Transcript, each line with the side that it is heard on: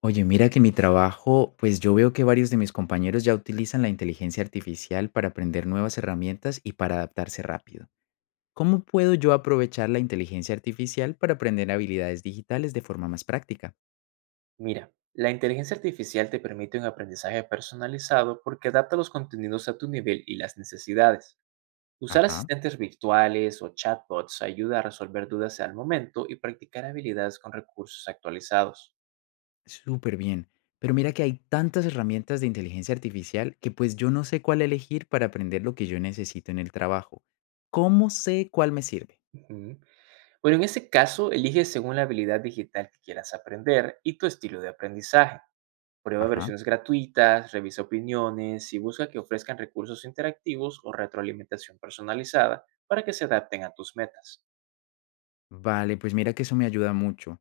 left: Oye, mira que en mi trabajo, pues yo veo que varios de mis compañeros ya utilizan la inteligencia artificial para aprender nuevas herramientas y para adaptarse rápido. ¿Cómo puedo yo aprovechar la inteligencia artificial para aprender habilidades digitales de forma más práctica?
right: Mira, la inteligencia artificial te permite un aprendizaje personalizado porque adapta los contenidos a tu nivel y las necesidades. Usar
left: Ajá,
right: asistentes virtuales o chatbots ayuda a resolver dudas al momento y practicar habilidades con recursos actualizados.
left: súper bien. Pero mira que hay tantas herramientas de inteligencia artificial que pues yo no sé cuál elegir para aprender lo que yo necesito en el trabajo. ¿Cómo sé cuál me sirve?
right: Ujú. Bueno, en ese caso, elige según la habilidad digital que quieras aprender y tu estilo de aprendizaje. Prueba
left: Ajá.
right: versiones gratuitas, revisa opiniones y busca que ofrezcan recursos interactivos o retroalimentación personalizada para que se adapten a tus metas.
left: Vale, pues mira que eso me ayuda mucho.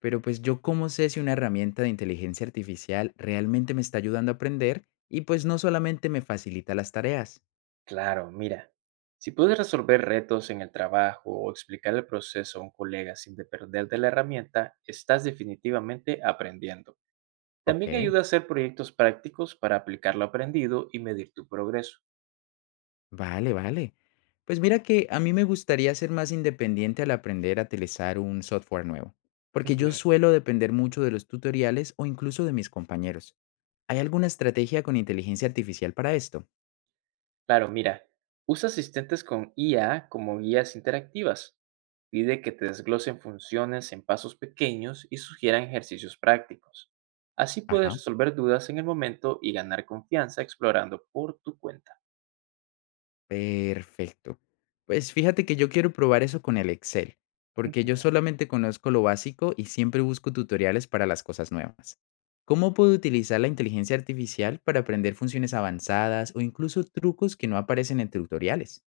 left: Pero pues yo cómo sé si una herramienta de inteligencia artificial realmente me está ayudando a aprender y pues no solamente me facilita las tareas.
right: Claro, mira, si puedes resolver retos en el trabajo o explicar el proceso a un colega sin depender de la herramienta, estás definitivamente aprendiendo. También
left: Ok,
right: ayuda a hacer proyectos prácticos para aplicar lo aprendido y medir tu progreso.
left: vale, vale. Pues mira que a mí me gustaría ser más independiente al aprender a utilizar un software nuevo, porque yo
right: Ujú.
left: suelo depender mucho de los tutoriales o incluso de mis compañeros. ¿Hay alguna estrategia con inteligencia artificial para esto?
right: Claro, mira, usa asistentes con IA como guías interactivas. Pide que te desglosen funciones en pasos pequeños y sugieran ejercicios prácticos. Así puedes
left: Ajá.
right: resolver dudas en el momento y ganar confianza explorando por tu cuenta.
left: Perfecto. Pues fíjate que yo quiero probar eso con el Excel, porque yo solamente conozco lo básico y siempre busco tutoriales para las cosas nuevas. ¿Cómo puedo utilizar la inteligencia artificial para aprender funciones avanzadas o incluso trucos que no aparecen en tutoriales?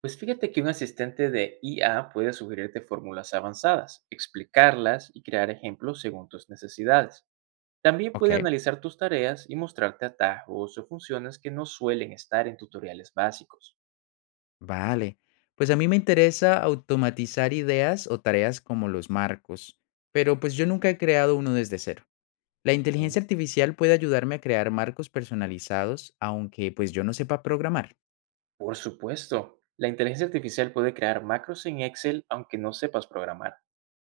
right: Pues fíjate que un asistente de IA puede sugerirte fórmulas avanzadas, explicarlas y crear ejemplos según tus necesidades. También
left: Ok,
right: puede analizar tus tareas y mostrarte atajos o funciones que no suelen estar en tutoriales básicos.
left: vale, pues a mí me interesa automatizar ideas o tareas como los marcos, pero pues yo nunca he creado uno desde cero. La
right: Ujú.
left: inteligencia artificial puede ayudarme a crear marcos personalizados, aunque pues yo no sepa programar.
right: Por supuesto, la inteligencia artificial puede crear macros en Excel aunque no sepas programar.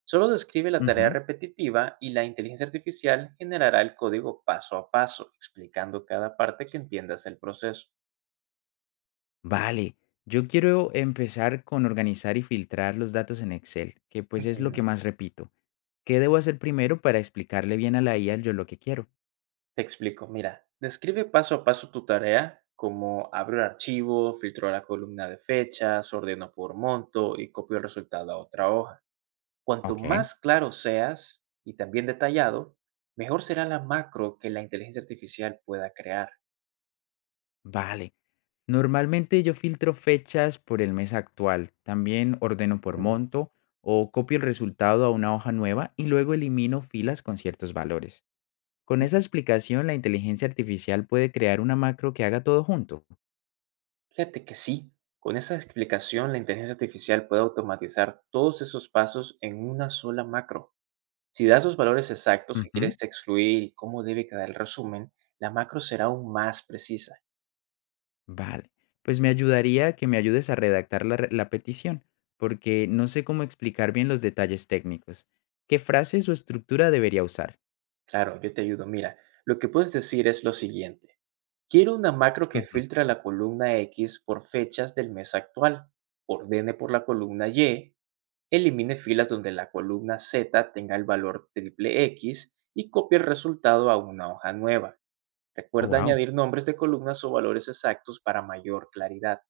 right: Solo describe la tarea
left: Ujú.
right: repetitiva y la inteligencia artificial generará el código paso a paso, explicando cada parte que entiendas el proceso.
left: Vale, yo quiero empezar con organizar y filtrar los datos en Excel, que pues es lo
right: Ujú.
left: que más repito. ¿Qué debo hacer primero para explicarle bien a la IA yo lo que quiero?
right: Te explico, mira, describe paso a paso tu tarea, como abro el archivo, filtro la columna de fechas, ordeno por monto y copio el resultado a otra hoja. Cuanto
left: Ok,
right: más claro seas y también detallado, mejor será la macro que la inteligencia artificial pueda crear.
left: vale. Normalmente yo filtro fechas por el mes actual, también ordeno por
right: Ujú.
left: monto o copio el resultado a una hoja nueva y luego elimino filas con ciertos valores. Con esa explicación, la inteligencia artificial puede crear una macro que haga todo junto.
right: Fíjate que sí, con esa explicación la inteligencia artificial puede automatizar todos esos pasos en una sola macro. Si das los valores exactos que
left: Ujú.
right: quieres excluir y cómo debe quedar el resumen, la macro será aún más precisa.
left: Vale, pues me ayudaría que me ayudes a redactar la petición, porque no sé cómo explicar bien los detalles técnicos. ¿Qué frases o estructura debería usar?
right: Claro, yo te ayudo. Mira, lo que puedes decir es lo siguiente. Quiero una macro que
left: Ujú.
right: filtre la columna X por fechas del mes actual, ordene por la columna Y, elimine filas donde la columna Z tenga el valor triple X y copie el resultado a una hoja nueva.
left: Oh,
right: Recuerda
left: wow.
right: añadir nombres de columnas o valores exactos para mayor claridad.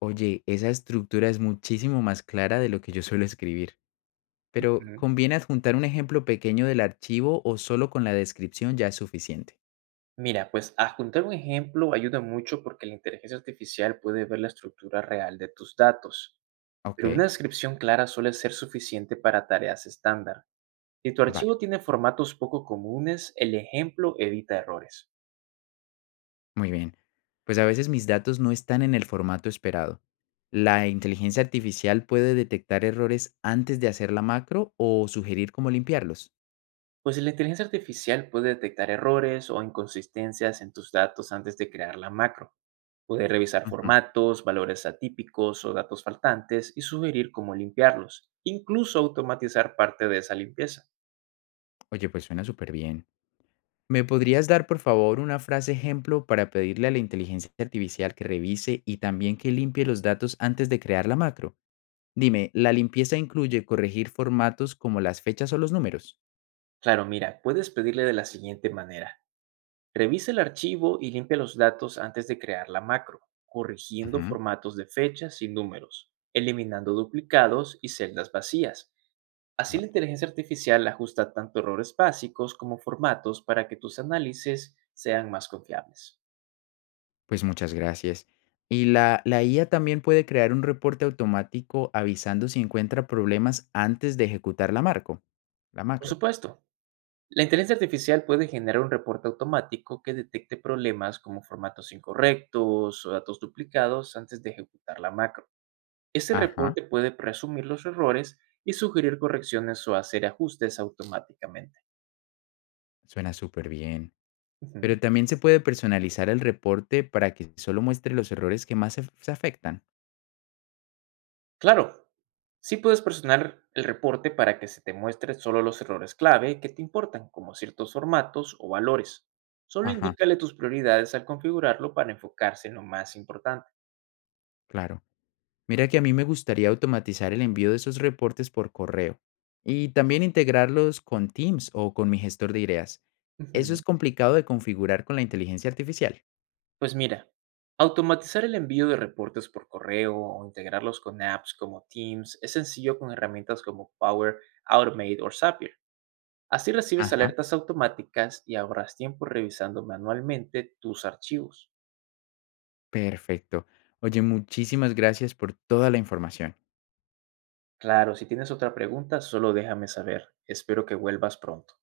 left: Oye, esa estructura es muchísimo más clara de lo que yo suelo escribir, pero
right: Ujú.
left: ¿conviene adjuntar un ejemplo pequeño del archivo o solo con la descripción ya es suficiente?
right: Mira, pues adjuntar un ejemplo ayuda mucho porque la inteligencia artificial puede ver la estructura real de tus datos,
left: Ok,
right: pero una descripción clara suele ser suficiente para tareas estándar. Si tu
left: vale.
right: archivo tiene formatos poco comunes, el ejemplo evita errores,
left: Muy bien. Pues a veces mis datos no están en el formato esperado. ¿La inteligencia artificial puede detectar errores antes de hacer la macro o sugerir cómo limpiarlos?
right: pues la inteligencia artificial puede detectar errores o inconsistencias en tus datos antes de crear la macro. Puede revisar
left: Ujú.
right: formatos, valores atípicos o datos faltantes y sugerir cómo limpiarlos, incluso automatizar parte de esa limpieza.
left: Oye, pues suena súper bien. ¿Me podrías dar, por favor, una frase ejemplo para pedirle a la inteligencia artificial que revise y también que limpie los datos antes de crear la macro? Dime, ¿la limpieza incluye corregir formatos como las fechas o los números?
right: Claro, mira, puedes pedirle de la siguiente manera. Revisa el archivo y limpia los datos antes de crear la macro, corrigiendo
left: Ujú,
right: formatos de fechas y números, eliminando duplicados y celdas vacías. Así la
left: vale.
right: inteligencia artificial ajusta tanto errores básicos como formatos para que tus análisis sean más confiables.
left: Pues muchas gracias. Y la IA también puede crear un reporte automático avisando si encuentra problemas antes de ejecutar la
right: Por
left: macro.
right: supuesto, la inteligencia artificial puede generar un reporte automático que detecte problemas como formatos incorrectos o datos duplicados antes de ejecutar la macro. Ese
left: Ajá,
right: reporte puede presumir los errores y sugerir correcciones o hacer ajustes automáticamente.
left: suena súper bien.
right: Ujú.
left: Pero también se puede personalizar el reporte para que solo muestre los errores que más se afectan.
right: Claro, sí puedes personalizar el reporte para que se te muestre solo los errores clave que te importan, como ciertos formatos o valores. Solo
left: Ajá,
right: indícale tus prioridades al configurarlo para enfocarse en lo más importante.
left: claro. Mira que a mí me gustaría automatizar el envío de esos reportes por correo y también integrarlos con Teams o con mi gestor de ideas. Eso
right: Ujú.
left: es complicado de configurar con la inteligencia artificial.
right: Pues mira, automatizar el envío de reportes por correo o integrarlos con apps como Teams es sencillo con herramientas como Power Automate o Zapier. Así recibes
left: Ajá.
right: alertas automáticas y ahorras tiempo revisando manualmente tus archivos.
left: Perfecto. Oye, muchísimas gracias por toda la información.
right: Claro, si tienes otra pregunta, solo déjame saber. Espero que vuelvas pronto.